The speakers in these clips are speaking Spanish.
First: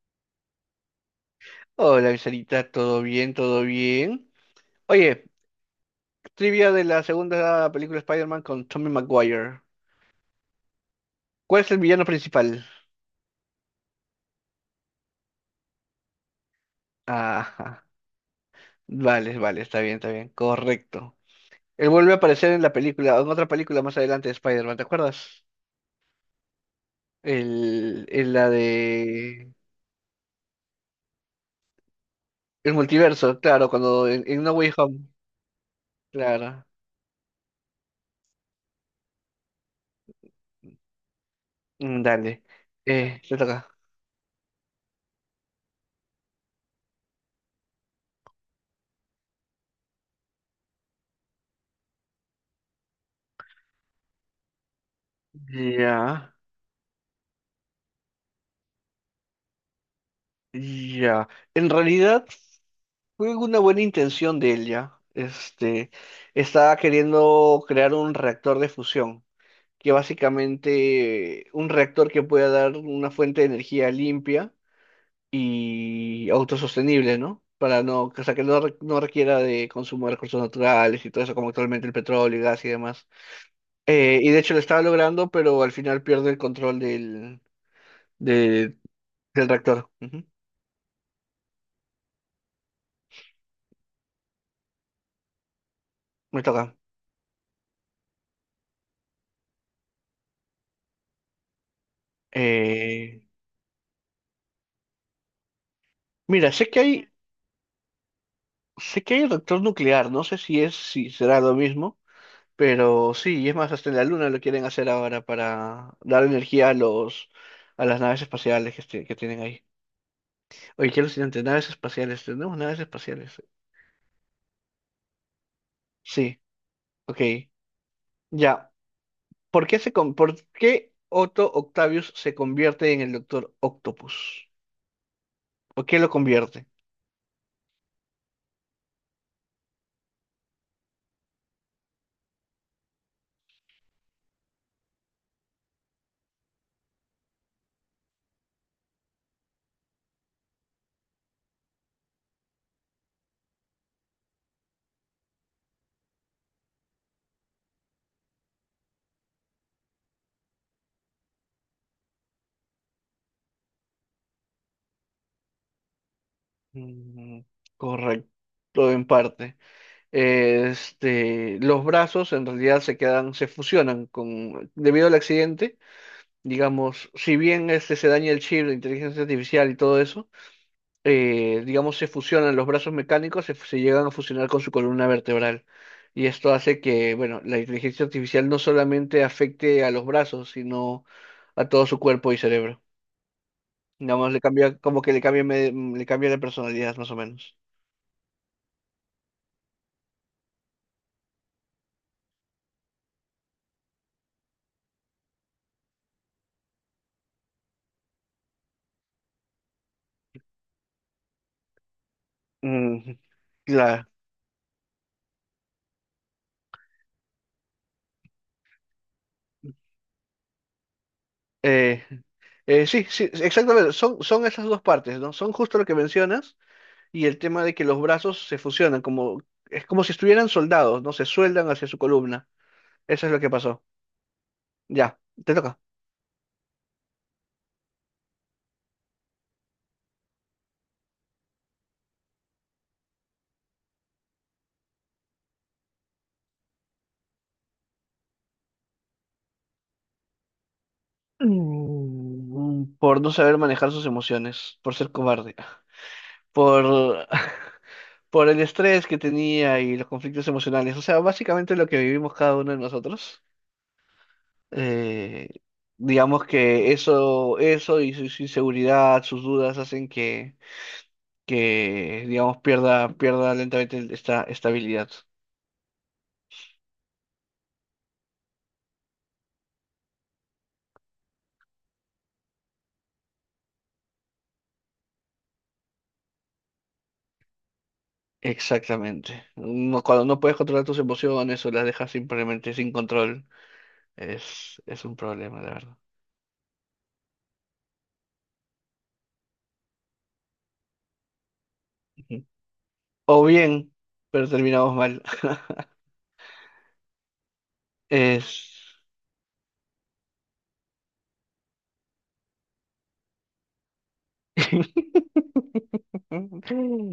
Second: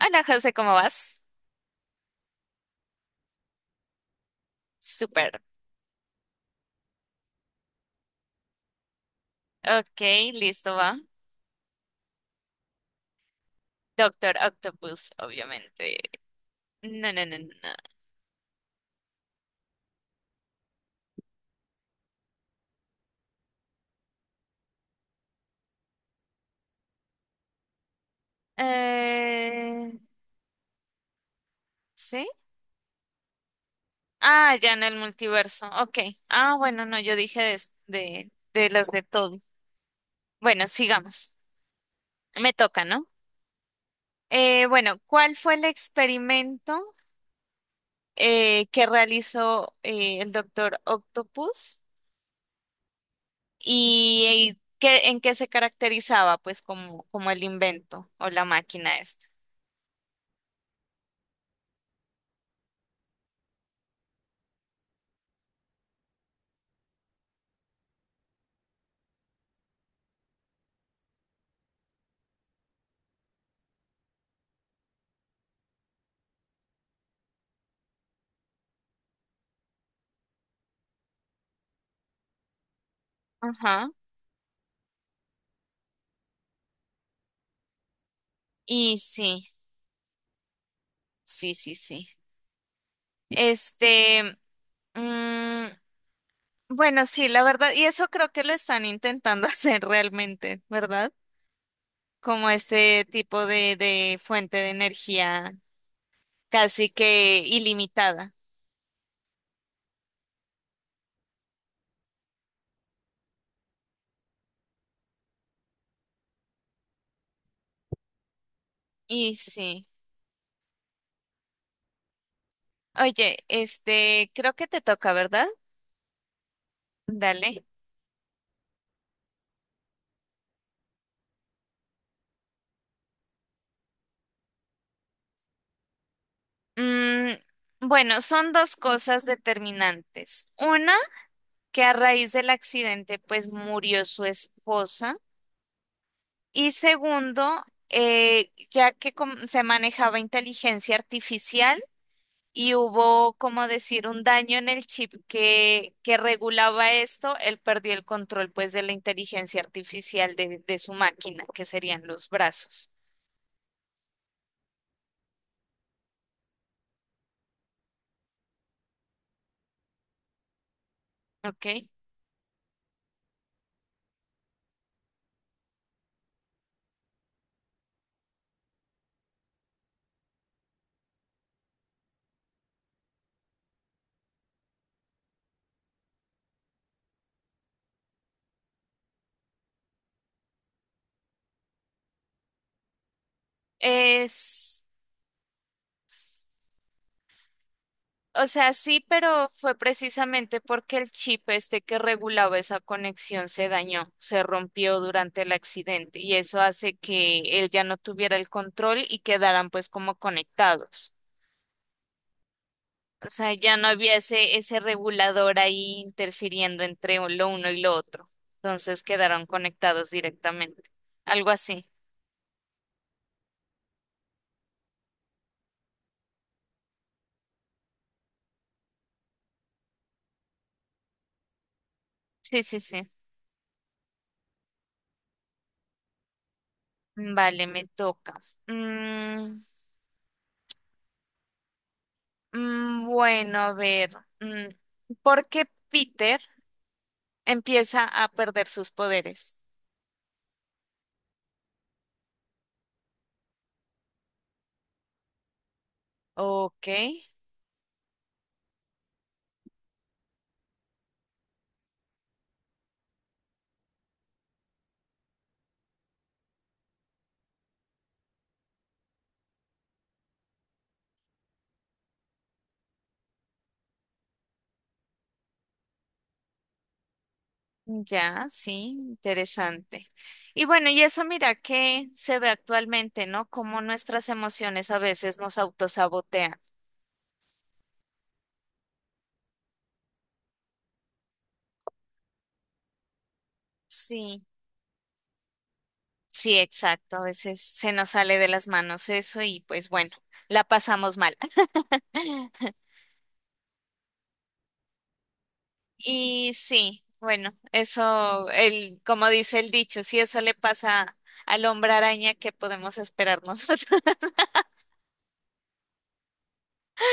Hola José, ¿cómo vas? Hola, Viserita, ¿todo bien? ¿Todo bien? Oye, Súper. trivia de la segunda película Spider-Man con Tommy Maguire. Ok, listo, va. ¿Cuál es el villano principal? Doctor Octopus, obviamente. No, no, no, no, no. Ajá. Vale, vale, está bien, está bien. Correcto. Él vuelve a aparecer en la película, en otra película más adelante de Spider-Man, ¿te acuerdas? En la de Eh, ¿Sí? el multiverso, claro, cuando en No Ah, Way ya en el Home. multiverso. Ok. Ah, Claro. bueno, no, yo dije de las de todo. Bueno, sigamos. Dale. Me toca, ¿no? Te toca. Bueno, ¿cuál fue el experimento que realizó el doctor Octopus en qué se Ya. caracterizaba, pues, como, como el invento o la máquina esta? Ya, en realidad fue una buena intención de él ya. Estaba queriendo crear un reactor de fusión, que básicamente un reactor que pueda dar una fuente de energía limpia y autosostenible, ¿no? Para no, o sea, que no, no requiera de consumo de recursos naturales y todo eso, como actualmente el petróleo, el gas y demás. Ajá. Y de hecho lo estaba logrando, pero al final pierde el control de- Y sí, del reactor. Ujú. sí, sí, sí. Este, mm, Me toca. bueno, sí, la verdad, y eso creo que lo están intentando hacer realmente, ¿verdad? Como este Eh, tipo de fuente de energía Mira, casi que ilimitada. sé que hay reactor nuclear, no sé si es, si será lo mismo, pero sí, y es más, hasta en la Luna lo quieren hacer ahora para dar energía a a las naves espaciales que que Y tienen ahí. sí. Oye, qué alucinante, naves espaciales, tenemos naves Oye, espaciales. este, creo que te toca, ¿verdad? Sí, ok. Dale. Ya. ¿Por qué Otto Octavius se convierte en el Doctor Octopus? ¿Por qué lo convierte? Mm, bueno, son dos cosas determinantes. Una, que a raíz del accidente, pues murió su esposa. Y segundo, se manejaba inteligencia artificial y hubo, como decir, un daño en el chip que regulaba esto, él perdió el control, pues, de la inteligencia artificial de su máquina, que serían los brazos. Mm, Correcto, en parte. Este, los Ok. brazos en realidad se quedan, se fusionan con, debido al accidente, digamos, si bien este se daña el chip de inteligencia artificial y todo eso, digamos, se fusionan los brazos mecánicos, se llegan a fusionar con su columna vertebral. Y esto hace que, bueno, la inteligencia artificial no solamente afecte a los brazos, sino a todo su cuerpo y cerebro. Nada más le cambia, Es. como que le cambia, le cambia la personalidad, más o menos. O sea, sí, pero fue precisamente porque el chip este que regulaba esa conexión se dañó, se rompió durante el accidente y eso hace que él ya no tuviera el control y quedaran pues como conectados. Mm, O sea, ya no claro. había ese regulador ahí interfiriendo entre lo uno y lo otro. Entonces quedaron conectados directamente. Algo así. Eh, sí, sí, exactamente. Son esas dos partes, ¿no? Son justo lo que mencionas y el tema de que los brazos se fusionan, como, es como si estuvieran soldados, ¿no? Se sueldan hacia su columna. Sí, sí, sí. Eso es lo que pasó. Ya, te toca. Vale, me toca. Mm, bueno, a ver. mm, ¿Por qué Peter empieza a perder sus poderes? Por no saber manejar sus emociones, por ser cobarde, Ok, por, por el estrés que tenía y los conflictos emocionales. O sea, básicamente lo que vivimos cada uno de nosotros. Eh, digamos que eso, su inseguridad, sus dudas hacen que digamos, pierda lentamente esta estabilidad. ya, sí, interesante. Y bueno, y eso mira que se ve actualmente, ¿no? Cómo nuestras emociones a veces nos autosabotean. Exactamente. No- cuando no puedes controlar tus emociones o las dejas simplemente sin control, Sí, es un problema, de verdad. sí, exacto. A veces se nos sale de las manos eso y pues bueno, la pasamos mal. Ujú. O bien, pero terminamos mal. Y sí, bueno, eso, Es... el, como dice el dicho, si eso le pasa al hombre araña, ¿qué podemos esperar nosotros?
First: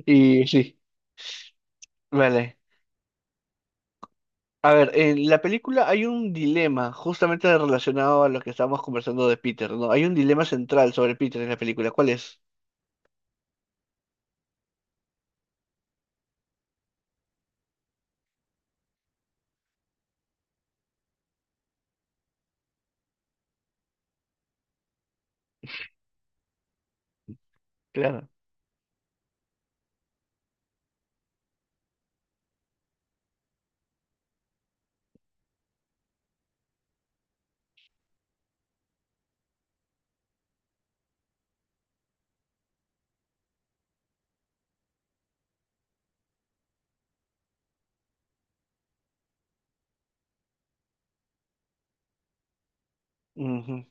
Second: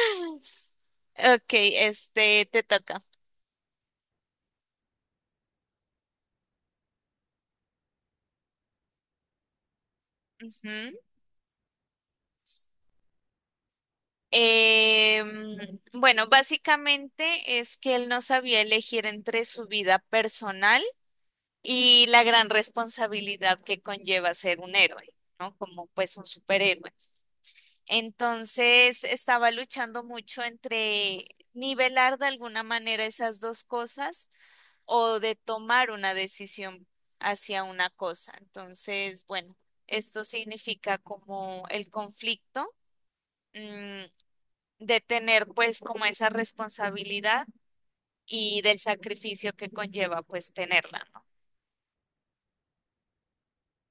Y sí, Ok, este, vale. te toca. A ver, en la película hay un dilema justamente relacionado a lo que estábamos conversando de Peter, ¿no? Hay un dilema Ujú. central sobre Peter en la película. ¿Cuál es? Bueno, básicamente es que él no sabía elegir entre su vida personal y la gran responsabilidad que conlleva ser un héroe, ¿no? Como pues un superhéroe. Claro. Entonces estaba luchando mucho entre nivelar de alguna manera esas dos cosas o de tomar una decisión hacia una cosa. Entonces, bueno, esto significa como el conflicto, mm, de tener pues como esa responsabilidad y del sacrificio que conlleva pues tenerla, ¿no? Ujú,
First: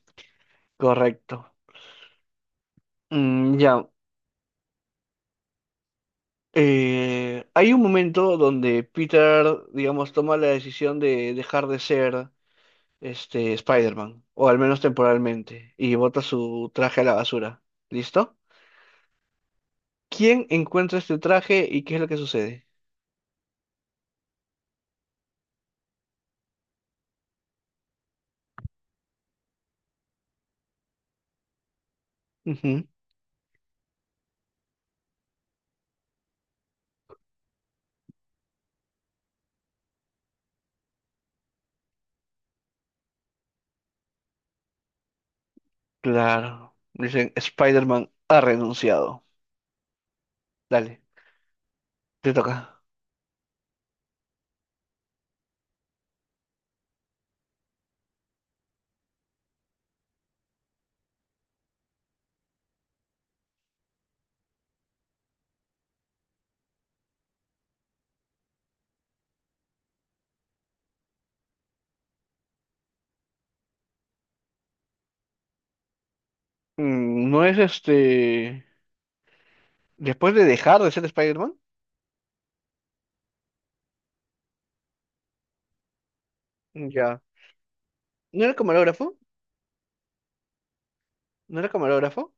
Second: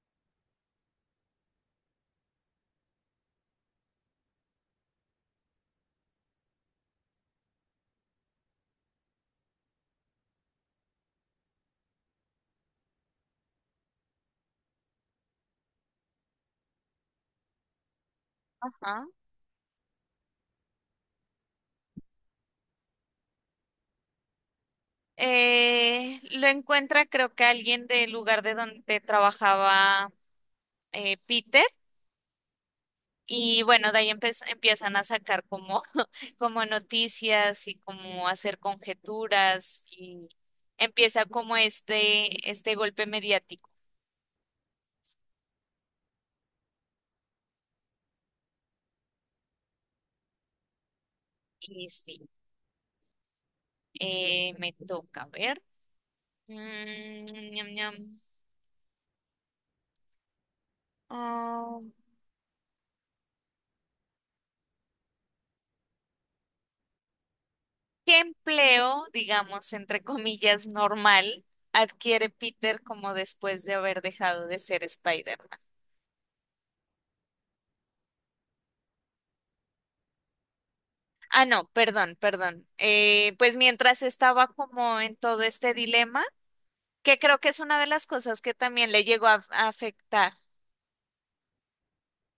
correcto. Ya. Hay un momento donde Peter, digamos, toma la decisión de dejar de ser este Spider-Man, o al menos temporalmente, y bota su traje a la basura. ¿Listo? Ajá. ¿Quién encuentra este traje y qué es lo que sucede? Lo encuentra creo que alguien del lugar de donde trabajaba Peter. Ujú, Y bueno, de ahí empiezan a sacar como, como noticias y como hacer conjeturas y empieza como este golpe mediático. claro. Dicen, Spider-Man ha renunciado. Dale, Y sí, te toca. Me toca ver. Mm, ñam, ñam. Ah, ¿qué empleo, digamos, entre comillas, normal adquiere Peter como después de haber dejado de ser Spider-Man? No es este. Después de dejar de ser Ah, Spider-Man, no, perdón, perdón. Pues mientras estaba como en todo este dilema, que ya. creo que es una de las cosas ¿No que era también le camarógrafo? llegó a afectar. ¿No era camarógrafo?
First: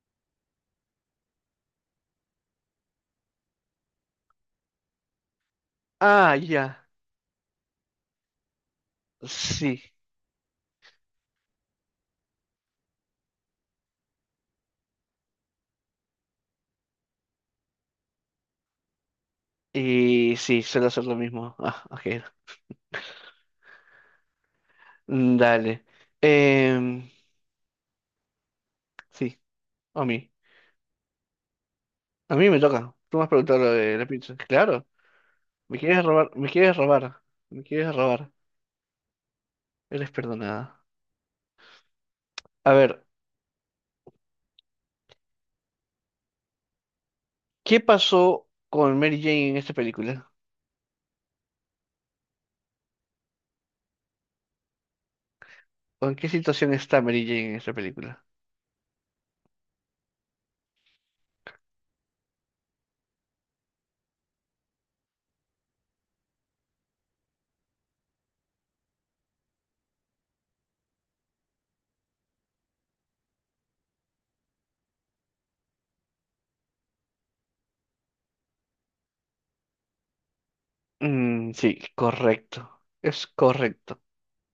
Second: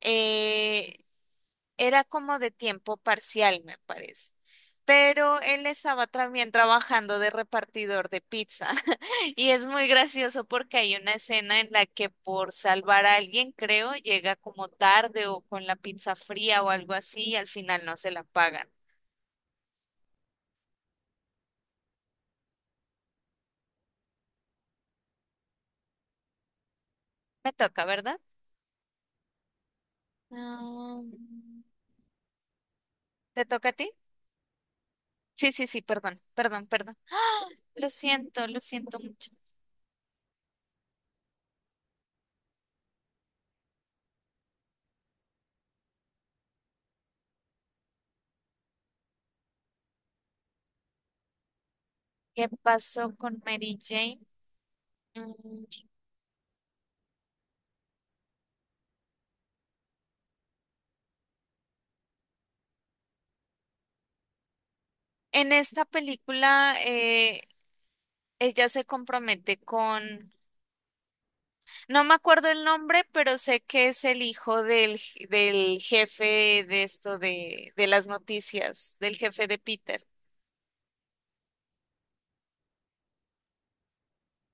Eh, era como de tiempo parcial, me parece. Pero él estaba Ah, también ya. trabajando de repartidor de pizza. Y es Sí. muy gracioso porque hay una escena en la que por salvar a alguien, creo, llega como tarde o con la pizza fría o algo así y al final no se la pagan. Y sí, suelo hacer lo mismo. Ah, ok. Dale. Em, Me toca, ¿verdad? sí, a mí. Mm, A mí me toca. Tú me has ¿Te preguntado toca lo a ti? de la pizza. Claro. Sí, sí, Me sí, quieres perdón, robar, me perdón, quieres perdón. robar. Me quieres robar. Lo siento mucho. Eres perdonada. A ver, ¿qué pasó con Mary Jane en esta película? ¿Qué pasó con Mary Jane? Mm, ¿O en qué situación está Mary Jane en esta película? En esta película, ella se compromete con, no me acuerdo el nombre, pero sé que es el hijo del jefe de esto de las noticias, del jefe de Peter. Sí, correcto. Es correcto.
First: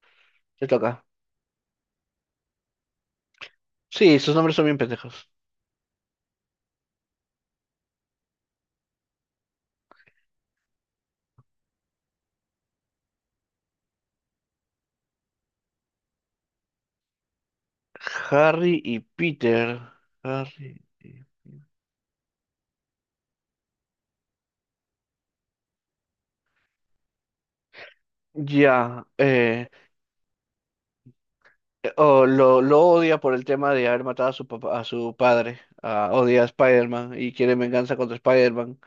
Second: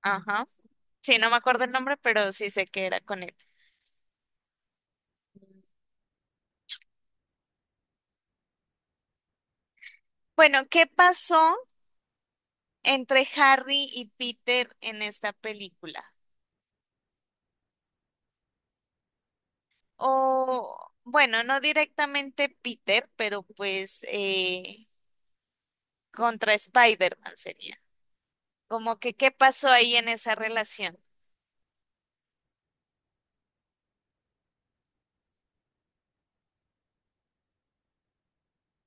Ajá. Te toca. Sí, no me acuerdo el nombre, pero sí sé que era con él. Sí, sus nombres son bien pendejos. Bueno, ¿qué pasó entre Harry y Peter en esta película? Harry y Peter. Harry O, y... bueno, no directamente Peter, pero pues... contra Spider-Man sería. Como Ya. que, ¿qué pasó ahí en esa relación? Lo odia por el tema de haber matado a su papá, a su padre. Ah, odia a Spider-Man y quiere venganza contra Spider-Man,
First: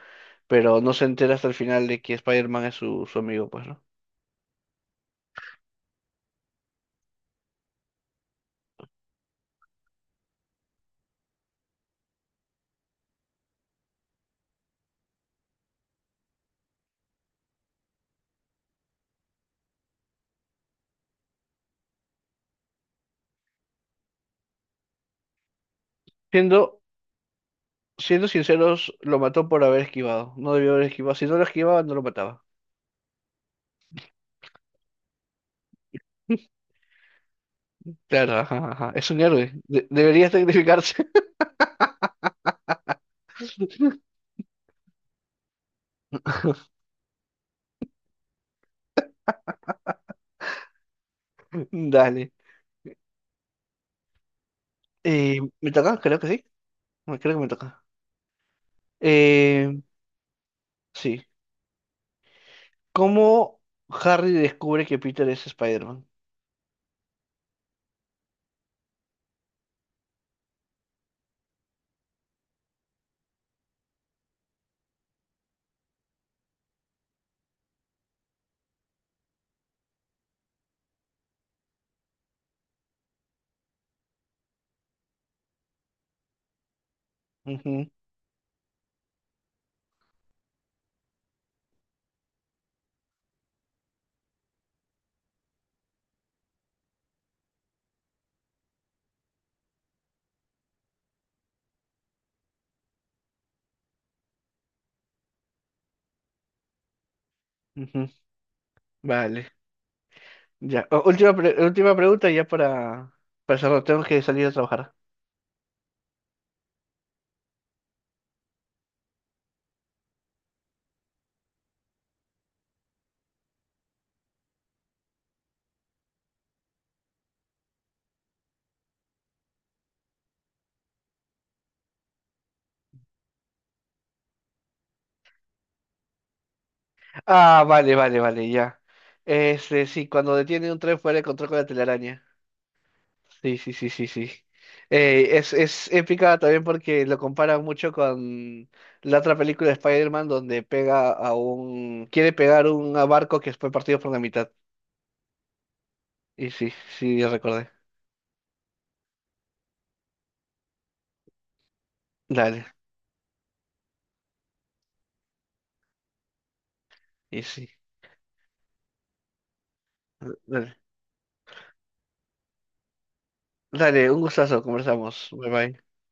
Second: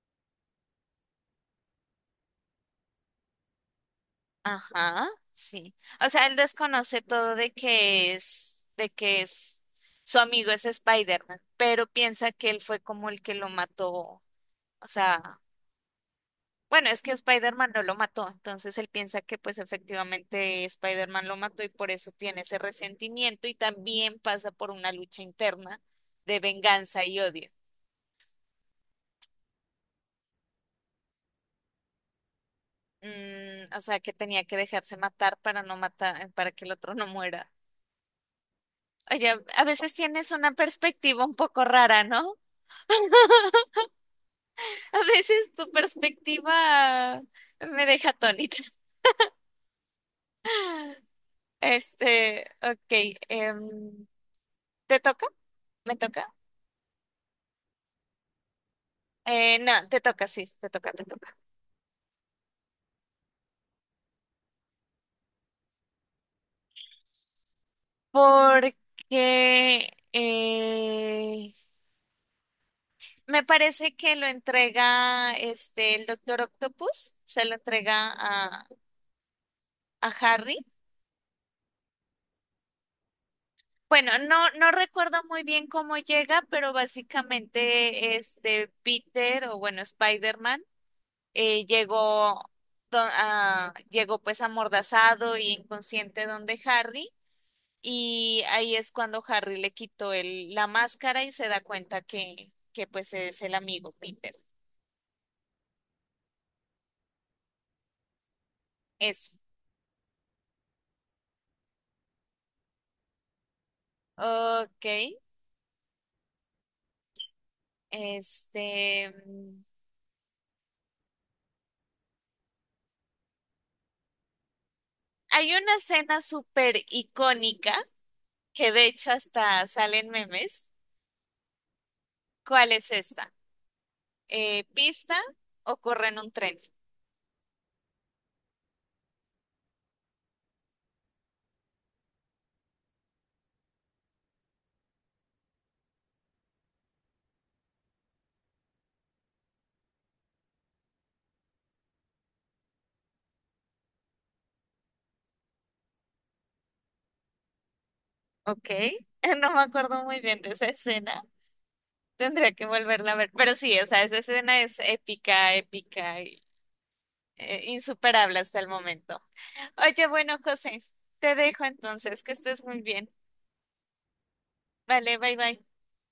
pero no se entera hasta el final de que Spider-Man es su amigo, pues, ¿no? Ajá, sí. O sea, él desconoce todo de que es, su amigo es Spider-Man, pero piensa que él fue como el que lo mató. O sea, bueno, es que Spider-Man no lo mató, entonces él piensa que pues efectivamente Spider-Man lo mató y por eso tiene ese resentimiento y también pasa por una lucha interna de Siendo, venganza y odio. Siendo sinceros, lo mató por haber esquivado. No debió haber esquivado. Si no lo esquivaba, no lo mataba. Mm, o sea, que tenía que dejarse matar para no matar, para que el otro no muera. Claro, ajá, ajá. Es un Oye, héroe. a De- veces debería tienes una sacrificarse. perspectiva un poco rara, ¿no? A veces tu perspectiva me deja atónita. Dale. Este, ok, em, ¿te toca? ¿Me ¿Me toca? Creo que toca? sí. Bueno, creo que me toca. Eh, No, te toca, sí, te toca, te sí. toca. ¿Cómo Harry descubre que Peter es Spider-Man? Porque me parece que lo entrega este, el Doctor Octopus, se lo entrega a Harry. Bueno, no, no recuerdo muy bien cómo llega, pero Ujú, básicamente este Peter o bueno, Spider-Man eh, llegó, llegó pues amordazado y inconsciente donde Harry y ahí es cuando Harry le quitó el, la máscara y se da cuenta que pues es el amigo Peter. ujú. Eso. Vale. Ya. Última pregunta ya para cerrar. Tengo que salir a trabajar. Ok. Este, hay una escena súper icónica que de hecho hasta salen memes. ¿Cuál es esta? Pista o corre en un tren. Ah, vale, vale, vale, ya. Este, sí, cuando detiene un tren fuera de control con la telaraña. Sí, sí, sí, sí, sí. Es épica también porque lo comparan mucho con la otra película de Spider-Man donde pega a un... quiere pegar un a barco que fue partido por la mitad. Y sí, sí, ya recordé. Ok, no me acuerdo muy bien de esa escena. Tendría que Dale, volverla a ver. Pero sí, o sea, esa escena es épica, épica y y sí. insuperable hasta el momento. Oye, bueno, Dale, José, te dejo entonces, que estés muy bien. dale, un gustazo, Vale, conversamos. bye Bye bye. bye.